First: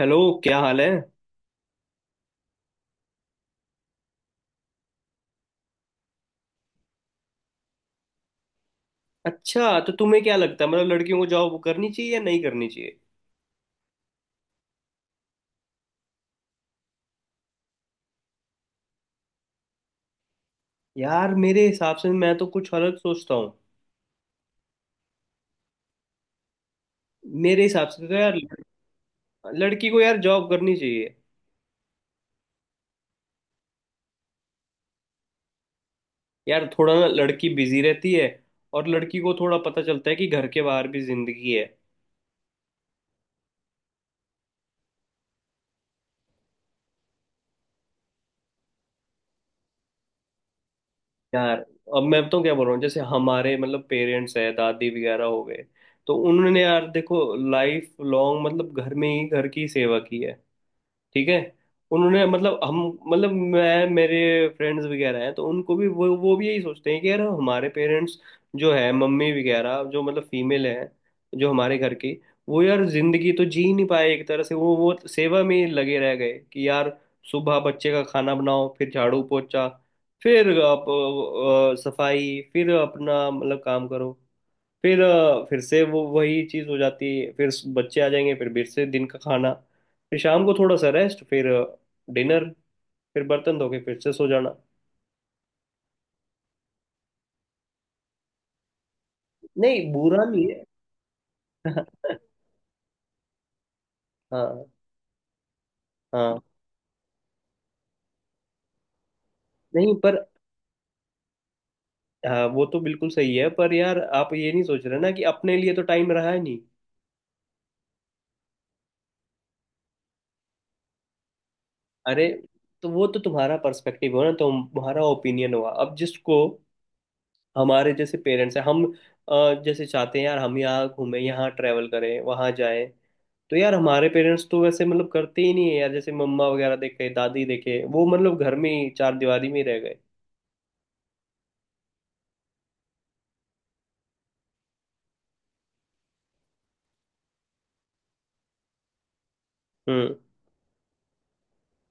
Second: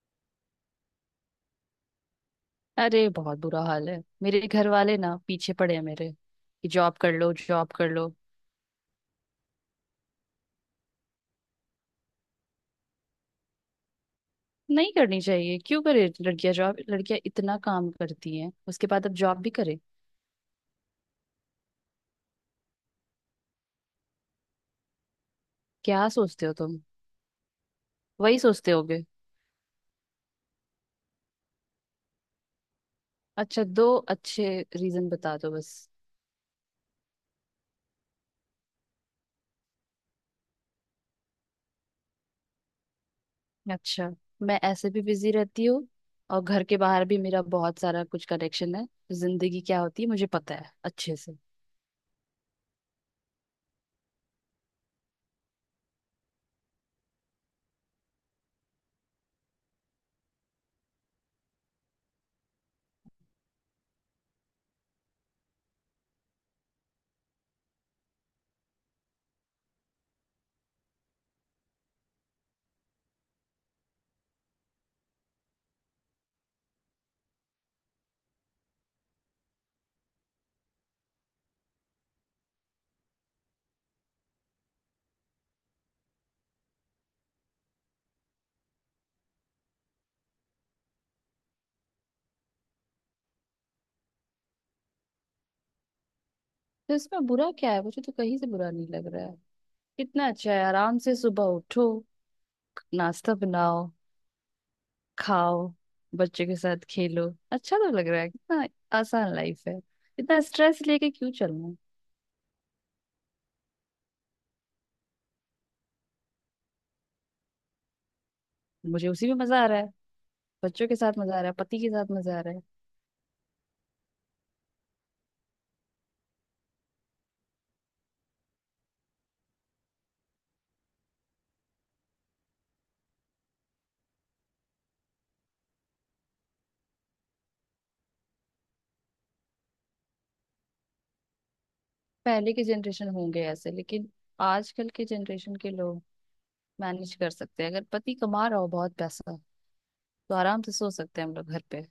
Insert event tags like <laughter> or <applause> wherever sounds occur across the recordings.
Hello. क्या हाल है? अरे बहुत बुरा हाल है, मेरे घर वाले ना पीछे पड़े हैं मेरे कि जॉब कर लो, जॉब कर लो। अच्छा, तो तुम्हें क्या लगता है, मतलब लड़कियों को जॉब करनी चाहिए या नहीं करनी चाहिए? नहीं करनी चाहिए, क्यों करे लड़कियां जॉब, लड़कियां इतना काम करती हैं उसके बाद अब जॉब भी करे। यार मेरे हिसाब से मैं तो कुछ अलग सोचता हूँ। क्या सोचते हो तुम? मेरे हिसाब से तो वही यार, सोचते होगे। लड़की को यार जॉब करनी चाहिए। अच्छा दो अच्छे रीजन बता दो बस। यार थोड़ा ना, लड़की बिजी रहती है। और लड़की को थोड़ा पता चलता है कि घर के बाहर भी जिंदगी है। अच्छा, मैं ऐसे भी बिजी रहती हूँ और घर के बाहर भी मेरा बहुत सारा कुछ कनेक्शन है, जिंदगी क्या होती है मुझे पता है अच्छे से। यार अब मैं तो क्या बोल रहा हूँ, जैसे हमारे मतलब पेरेंट्स है, दादी वगैरह हो गए, तो उन्होंने यार देखो, लाइफ लॉन्ग मतलब घर में ही घर की सेवा की है। ठीक है। उन्होंने मतलब हम, मतलब मैं मेरे फ्रेंड्स वगैरह हैं, तो उनको भी वो भी यही सोचते हैं कि यार हमारे पेरेंट्स जो है, मम्मी वगैरह जो मतलब फीमेल है, जो हमारे घर की, वो यार जिंदगी तो जी नहीं पाए एक तरह से, वो सेवा में ही लगे रह गए कि यार सुबह बच्चे का खाना बनाओ, फिर झाड़ू पोछा, फिर आप सफाई, फिर अपना मतलब काम करो, फिर से वो वही चीज़ हो जाती है, फिर बच्चे आ जाएंगे, फिर से दिन का खाना, फिर शाम को थोड़ा सा रेस्ट, फिर डिनर, फिर बर्तन धो के फिर से सो जाना। तो इसमें बुरा क्या है? मुझे तो कहीं से बुरा नहीं लग रहा है। नहीं, बुरा कितना नहीं अच्छा है। है, आराम से सुबह उठो, <laughs> नाश्ता बनाओ, हाँ। खाओ, हाँ। बच्चों के साथ खेलो, अच्छा तो लग रहा है कितना। आसान लाइफ है, नहीं पर। इतना स्ट्रेस लेके क्यों चलना है। हाँ, वो तो बिल्कुल सही है, पर यार आप ये नहीं सोच रहे ना कि अपने लिए तो टाइम रहा ही नहीं। मुझे उसी में मजा आ रहा है, बच्चों के साथ मजा आ रहा है, पति के साथ अरे, मजा आ रहा है। तो वो तो तुम्हारा पर्सपेक्टिव हो ना, तो तुम्हारा ओपिनियन हुआ। अब जिसको हमारे जैसे पेरेंट्स हैं हम, जैसे चाहते हैं यार हम, यहाँ घूमें, यहाँ ट्रैवल करें, वहाँ जाएं, तो यार हमारे पेरेंट्स तो वैसे मतलब करते ही नहीं है यार, जैसे मम्मा वगैरह देखे, दादी देखे, वो मतलब घर में ही चार दीवारी में ही रह गए। पहले के जनरेशन होंगे ऐसे, लेकिन आजकल के जनरेशन के लोग मैनेज कर सकते हैं। अगर पति कमा रहा हो बहुत पैसा, हम्म। तो आराम से सो सकते हैं हम लोग घर पे।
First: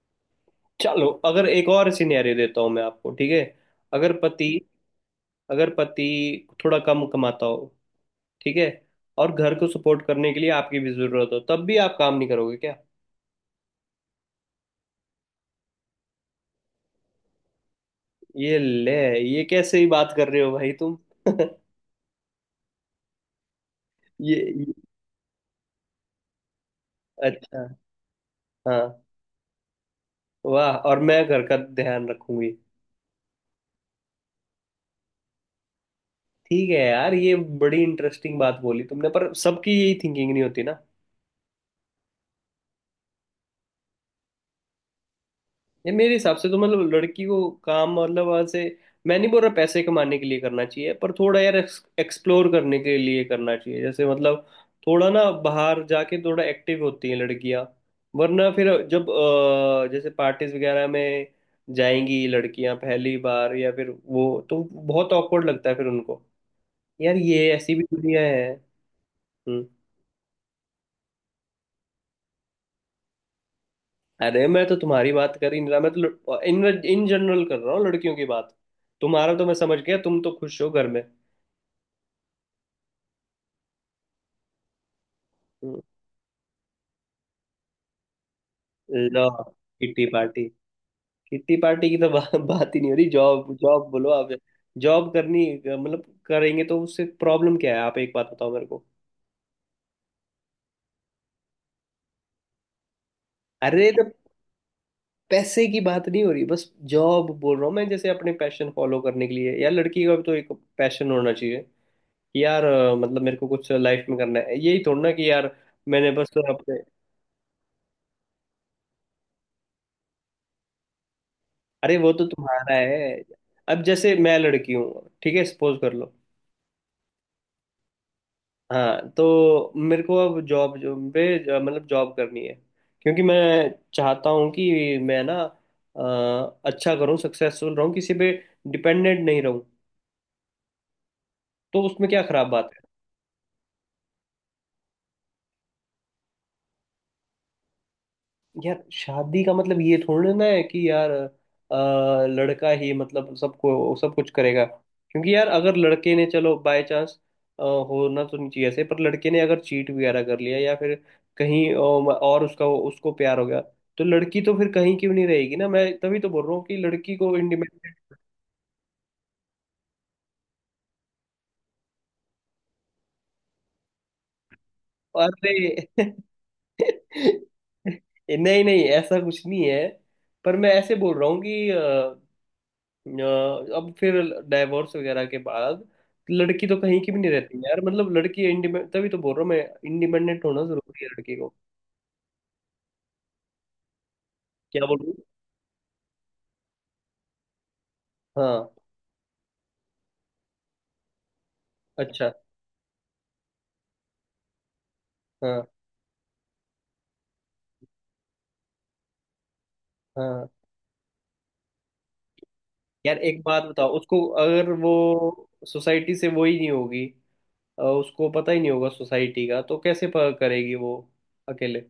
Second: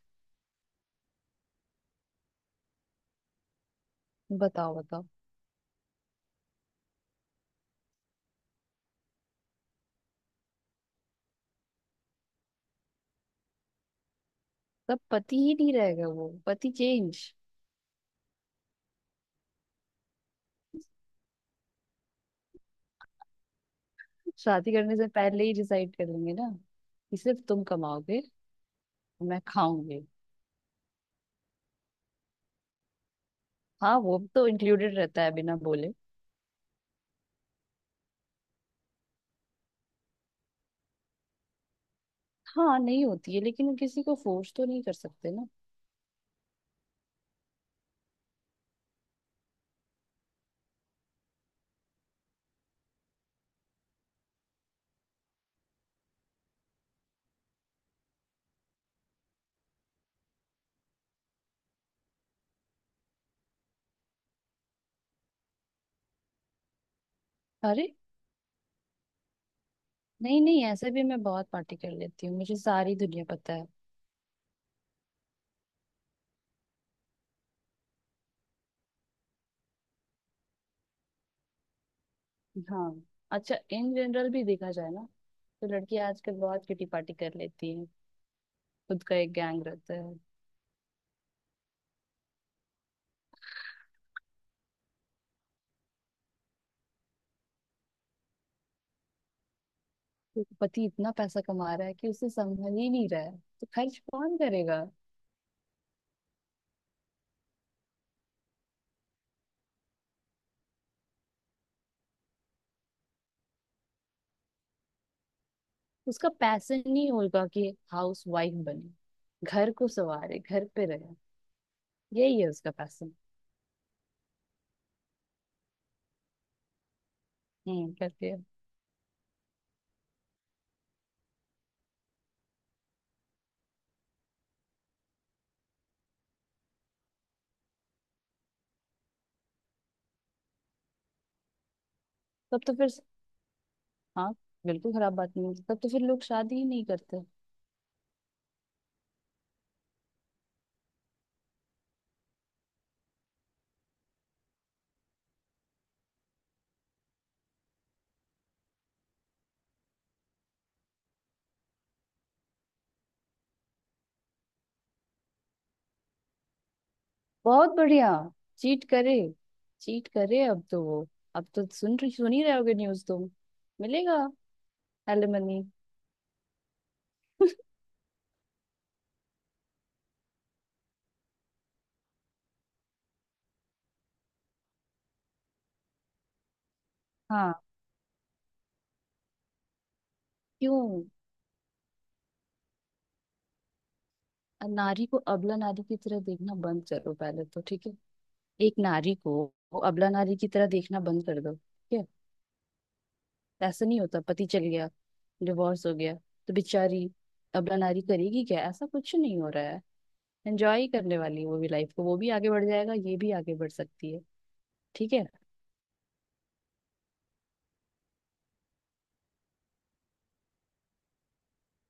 चलो अगर एक और सिनेरियो देता हूँ मैं आपको, ठीक है? अगर पति, बताओ बताओ। अगर पति थोड़ा कम कमाता हो, ठीक है, और घर को सपोर्ट करने के लिए आपकी भी जरूरत हो, तब भी आप काम नहीं करोगे क्या? तब पति ही नहीं रहेगा, वो पति चेंज। ये ले। ये कैसे ही बात कर रहे हो भाई तुम? <laughs> शादी ये करने से पहले ही डिसाइड कर लेंगे ना कि सिर्फ तुम अच्छा। कमाओगे, हाँ। मैं खाऊंगी। वाह, और मैं घर का ध्यान रखूंगी। हाँ वो तो इंक्लूडेड रहता है बिना बोले। ठीक है यार, ये बड़ी इंटरेस्टिंग बात बोली तुमने, पर सबकी यही थिंकिंग नहीं होती ना। हाँ नहीं होती है, लेकिन किसी को फोर्स तो नहीं कर सकते ना। ये मेरे हिसाब से तो मतलब लड़की को काम, मतलब ऐसे मैं नहीं बोल रहा पैसे कमाने के लिए करना चाहिए, पर थोड़ा यार एक्सप्लोर करने के लिए करना चाहिए, जैसे मतलब थोड़ा ना बाहर जाके थोड़ा एक्टिव होती हैं लड़कियां। वरना फिर जब जैसे पार्टीज वगैरह में जाएंगी लड़कियां पहली बार या फिर, वो तो बहुत ऑकवर्ड लगता है फिर उनको, यार ये ऐसी भी अरे दुनिया है। हम्म। नहीं नहीं, ऐसे भी मैं बहुत पार्टी कर लेती हूँ, मुझे सारी दुनिया पता है। अरे, मैं तो तुम्हारी बात कर ही नहीं रहा, मैं तो इन इन जनरल कर रहा हूँ लड़कियों की बात। तुम्हारा तो मैं समझ गया, तुम तो खुश हो घर में। हाँ, अच्छा इन जनरल भी देखा जाए ना, तो हम्म। लड़की आजकल बहुत किटी पार्टी कर लेती है, खुद का लो, एक गैंग रहता किट्टी है। पार्टी। किट्टी पार्टी की तो बात ही नहीं हो रही। जॉब जॉब बोलो आप। जॉब करनी मतलब करेंगे तो उससे प्रॉब्लम क्या है? आप एक बात बताओ मेरे को। तो पति इतना पैसा कमा रहा है कि उसे संभल ही नहीं रहा है, तो अरे, खर्च तो कौन करेगा? पैसे की बात नहीं हो रही, बस जॉब बोल रहा हूँ मैं, जैसे अपने पैशन फॉलो करने के लिए यार, लड़की का भी तो एक पैशन होना चाहिए, कि यार मतलब मेरे को कुछ लाइफ में करना है, यही थोड़ा ना कि यार मैंने उसका बस अपने। पैसन नहीं होगा कि हाउस वाइफ बने, घर को सवारे, घर पे रहे, अरे वो तो यही है उसका तुम्हारा पैसन। है। अब जैसे मैं लड़की हूँ, ठीक है, सपोज कर लो। हम्म, करती है। हाँ, तो मेरे को अब जॉब जो पे, मतलब जॉब करनी है क्योंकि मैं चाहता हूँ कि मैं ना अच्छा करूँ, सक्सेसफुल रहूँ, किसी पे डिपेंडेंट नहीं रहूँ, तो उसमें क्या खराब तब बात? तो फिर, हाँ बिल्कुल खराब बात नहीं है, तब तो फिर लोग शादी ही नहीं करते। यार शादी का मतलब ये थोड़ी ना है कि यार लड़का ही मतलब सबको सब कुछ करेगा क्योंकि यार अगर लड़के ने, चलो बाय चांस होना तो नहीं चाहिए ऐसे, पर लड़के ने अगर चीट वगैरह कर लिया या फिर कहीं और उसका उसको प्यार हो गया, तो लड़की तो फिर कहीं क्यों नहीं रहेगी ना, मैं तभी तो बोल रहा हूँ कि लड़की को बहुत बढ़िया, इंडिपेंडेंट। चीट करे, चीट करे। अब तो वो, अब तो सुन रही, सुन ही रहे होगे न्यूज तुम। मिलेगा एलिमनी। <laughs> अरे <laughs> नहीं नहीं, ऐसा कुछ नहीं है। पर मैं ऐसे बोल रहा हूँ कि अ, अब फिर डाइवोर्स वगैरह के बाद लड़की तो कहीं की भी नहीं हाँ रहती यार। मतलब लड़की इंडिपेंडेंट, तभी तो बोल रहा हूँ मैं, इंडिपेंडेंट होना जरूरी क्यों? है लड़की को। क्या बोल नारी रही को हूँ। अबला नारी की तरह देखना बंद करो पहले, तो ठीक है। हाँ। एक नारी को वो अबला नारी की तरह देखना बंद कर दो, ठीक है। अच्छा। ऐसा नहीं होता पति चल गया, हाँ। डिवोर्स हो गया, तो बेचारी अबला नारी करेगी क्या? ऐसा कुछ नहीं हो रहा है। हाँ। एंजॉय करने वाली है वो भी लाइफ को, वो भी आगे बढ़ जाएगा, ये यार भी एक आगे बात बढ़ बताओ, सकती उसको है। अगर वो ठीक है। सोसाइटी से वो ही नहीं होगी, उसको पता ही नहीं होगा सोसाइटी का, तो कैसे करेगी वो अकेले?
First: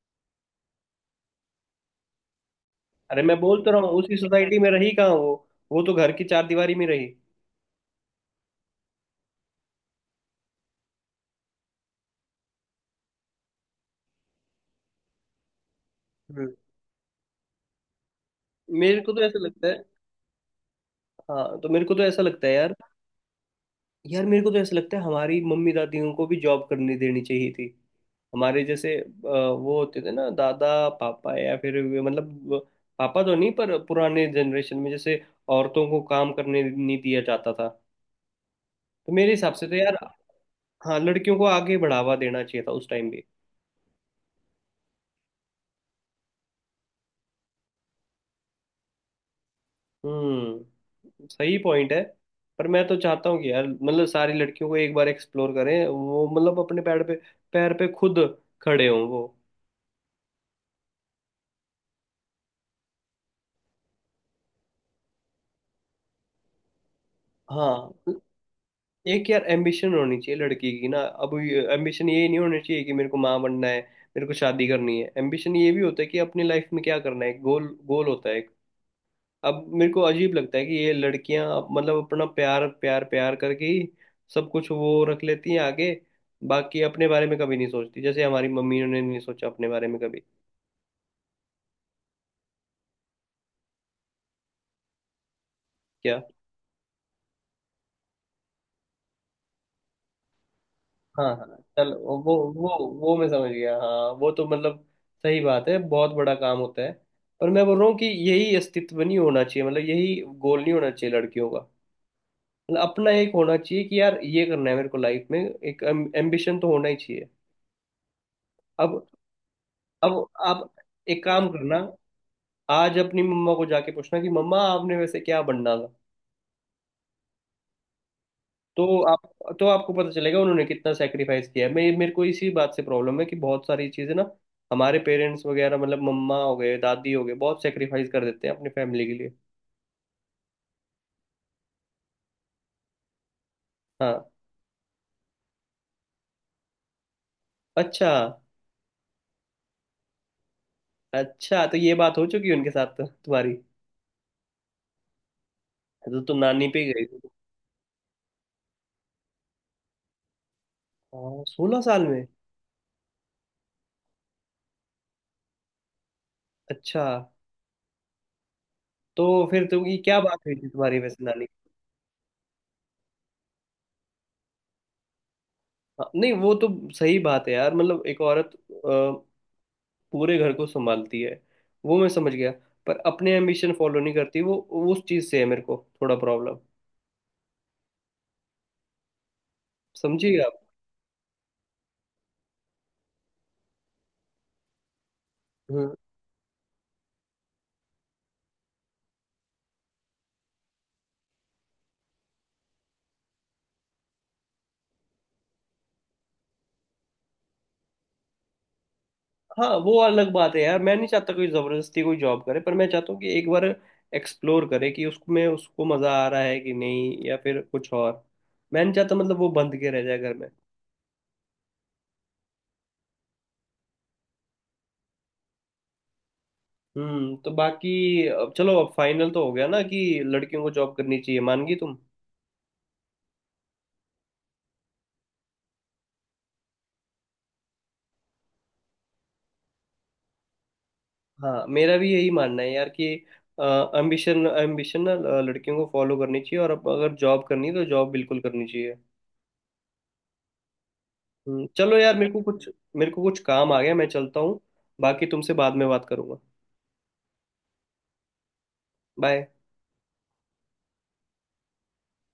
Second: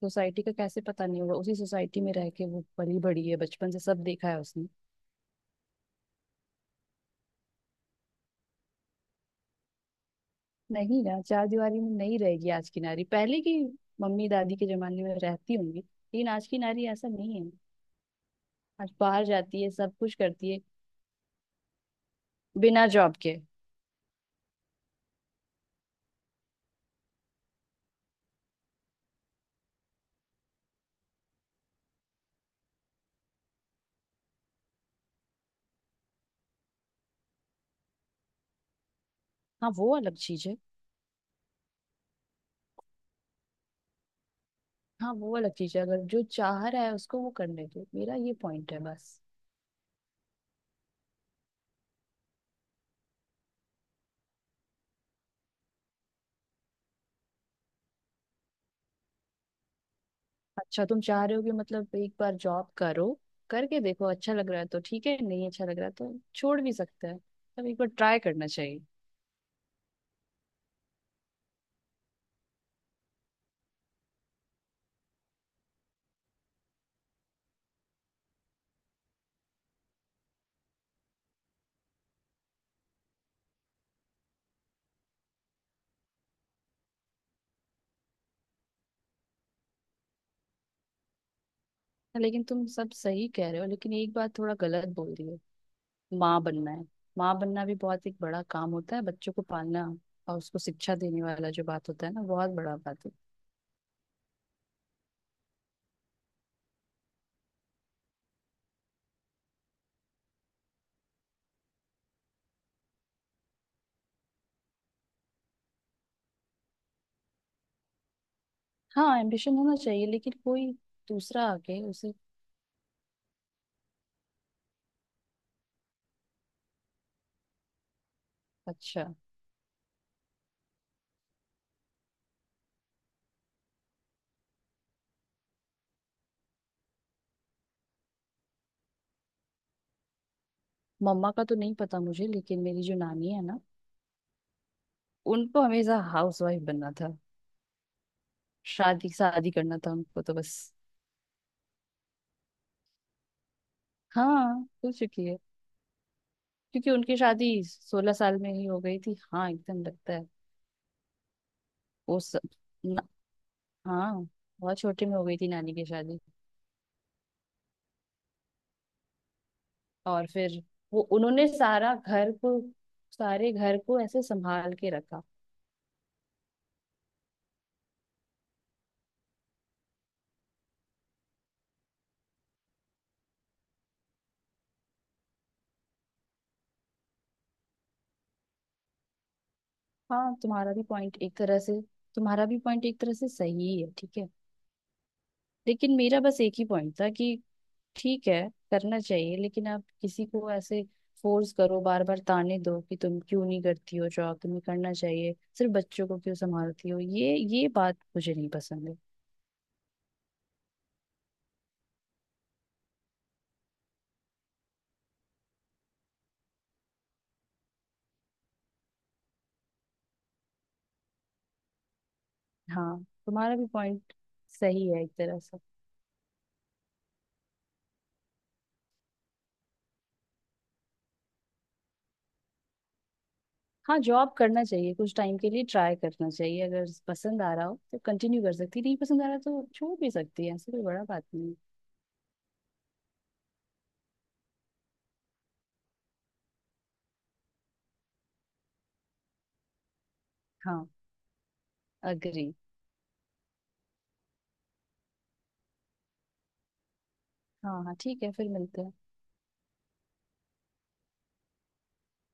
सोसाइटी का कैसे पता नहीं होगा? उसी सोसाइटी में रह के वो पली अरे बड़ी है, मैं बोल बचपन तो से रहा हूँ, सब उसी देखा है सोसाइटी उसने। में रही कहाँ वो? वो तो घर की चार दीवारी में रही। नहीं ना, चार दीवारी में नहीं रहेगी आज की नारी, पहले की मम्मी दादी के जमाने में रहती होंगी, लेकिन आज हम्म। की नारी ऐसा नहीं है। आज मेरे को तो बाहर ऐसा जाती लगता है, है। सब कुछ करती है, हाँ, तो मेरे को तो ऐसा लगता है यार, बिना जॉब के। यार मेरे को तो ऐसा लगता है हमारी मम्मी दादियों को भी जॉब करने देनी चाहिए थी, हमारे जैसे। वो होते थे ना दादा, पापा, या फिर पापा तो नहीं, पर पुराने जनरेशन में जैसे औरतों को काम करने नहीं दिया जाता था, तो मेरे हिसाब से हाँ तो वो यार, अलग चीज है। हाँ, लड़कियों को आगे बढ़ावा देना चाहिए था उस टाइम भी। हाँ वो अलग चीज है, अगर जो चाह रहा है उसको वो करने दो, मेरा ये पॉइंट है बस। हम्म, सही पॉइंट है। पर मैं तो चाहता हूँ कि यार मतलब सारी लड़कियों को एक बार एक्सप्लोर करें, वो मतलब अपने पैर पे, खुद खड़े हों वो। अच्छा, तुम चाह रहे हो कि मतलब एक बार जॉब करो, करके देखो, अच्छा लग रहा है तो ठीक है, नहीं अच्छा लग रहा है तो छोड़ भी सकते हैं, तब एक बार हाँ, ट्राई करना चाहिए। एक यार एम्बिशन होनी चाहिए लड़की की ना। अब एम्बिशन ये नहीं होना चाहिए कि मेरे को माँ बनना है, मेरे को शादी करनी है। एम्बिशन ये भी होता है कि अपनी लाइफ में क्या करना है, गोल, गोल होता है एक। अब मेरे को अजीब लगता है कि ये लड़कियां मतलब अपना प्यार प्यार प्यार करके ही सब कुछ वो रख लेती हैं आगे, बाकी अपने बारे में कभी नहीं सोचती, जैसे हमारी मम्मी ने नहीं सोचा अपने बारे में कभी। लेकिन तुम सब सही कह रहे हो, लेकिन एक बात थोड़ा गलत बोल रही हो। माँ बनना है, माँ बनना भी बहुत एक बड़ा काम होता है, बच्चों को पालना और उसको शिक्षा देने हाँ वाला हाँ। जो बात चल, होता है वो, ना, बहुत बड़ा वो बात है। वो मैं समझ गया। हाँ वो तो मतलब सही बात है, बहुत बड़ा काम होता है। पर मैं बोल रहा हूँ कि यही अस्तित्व नहीं होना चाहिए, मतलब यही गोल नहीं होना चाहिए लड़कियों का। मतलब अपना एक होना चाहिए कि यार ये करना है मेरे को लाइफ में, एक एम्बिशन तो होना ही चाहिए। अब हाँ एम्बिशन होना चाहिए, अब लेकिन कोई आप एक दूसरा काम करना, आके उसे। आज अपनी मम्मा को जाके पूछना कि मम्मा आपने वैसे क्या बनना था, तो अच्छा, आप तो आपको पता चलेगा उन्होंने कितना सेक्रीफाइस किया है। मैं, मेरे को इसी बात से प्रॉब्लम है कि बहुत सारी चीज़ें ना हमारे पेरेंट्स वगैरह मतलब मम्मा हो गए, दादी हो गए, बहुत सेक्रीफाइस कर देते हैं अपनी फैमिली के लिए। मम्मा का तो नहीं पता मुझे, लेकिन मेरी जो नानी है ना, हाँ। उनको हमेशा हाउस वाइफ बनना था, अच्छा। शादी शादी करना था उनको, तो बस। अच्छा, तो ये बात हो चुकी है उनके साथ तो तुम्हारी? हाँ, हो चुकी है। तो तुम नानी पे क्योंकि ही गई उनकी थी। शादी 16 साल में ही हो गई थी, हाँ एकदम लगता है। हाँ, 16 साल वो में। स... न... हाँ, बहुत छोटे में हो गई थी नानी की शादी। अच्छा। तो फिर तुम, ये क्या और बात हुई फिर थी तुम्हारी वो वैसे नानी? उन्होंने सारा घर को, सारे घर को ऐसे संभाल के रखा। हाँ, नहीं, वो तो सही बात है यार, मतलब एक औरत पूरे घर को संभालती है, वो मैं समझ गया, पर अपने एम्बिशन फॉलो नहीं करती वो, उस चीज से है मेरे को थोड़ा प्रॉब्लम, हाँ समझिएगा आप। तुम्हारा भी पॉइंट एक तरह से, तुम्हारा भी पॉइंट एक तरह से सही है, ठीक है। लेकिन हम्म। मेरा बस एक ही पॉइंट था कि ठीक है, करना चाहिए, लेकिन आप किसी को ऐसे फोर्स करो, बार बार ताने दो कि तुम क्यों नहीं करती हो जॉब, तुम्हें करना चाहिए, सिर्फ बच्चों को क्यों संभालती हो, ये बात मुझे नहीं पसंद है। हाँ वो अलग बात है यार, मैं नहीं चाहता कोई जबरदस्ती कोई जॉब करे, पर मैं चाहता हूँ कि एक बार एक्सप्लोर करे कि उसमें उसको मजा आ रहा है कि नहीं, या फिर कुछ और। मैं नहीं चाहता मतलब वो बंद के रह जाए घर में। हाँ तुम्हारा भी पॉइंट सही है एक तरह से। हम्म, तो बाकी अब चलो, अब फाइनल तो हो गया ना कि लड़कियों को जॉब करनी चाहिए, मान गई तुम? हाँ जॉब करना चाहिए, कुछ टाइम के लिए ट्राई करना चाहिए, अगर पसंद आ रहा हो तो कंटिन्यू कर सकती है, नहीं पसंद आ रहा तो छोड़ भी सकती है, ऐसी कोई बड़ा बात नहीं। हाँ, मेरा भी यही मानना है यार कि एम्बिशन, ना लड़कियों को फॉलो करनी चाहिए, और अब अगर जॉब करनी है तो जॉब बिल्कुल करनी चाहिए। हाँ, चलो यार, अग्री। मेरे को कुछ काम आ गया, मैं चलता हूँ। बाकी तुमसे बाद में बात करूंगा। हाँ हाँ ठीक है, फिर मिलते हैं। बाय।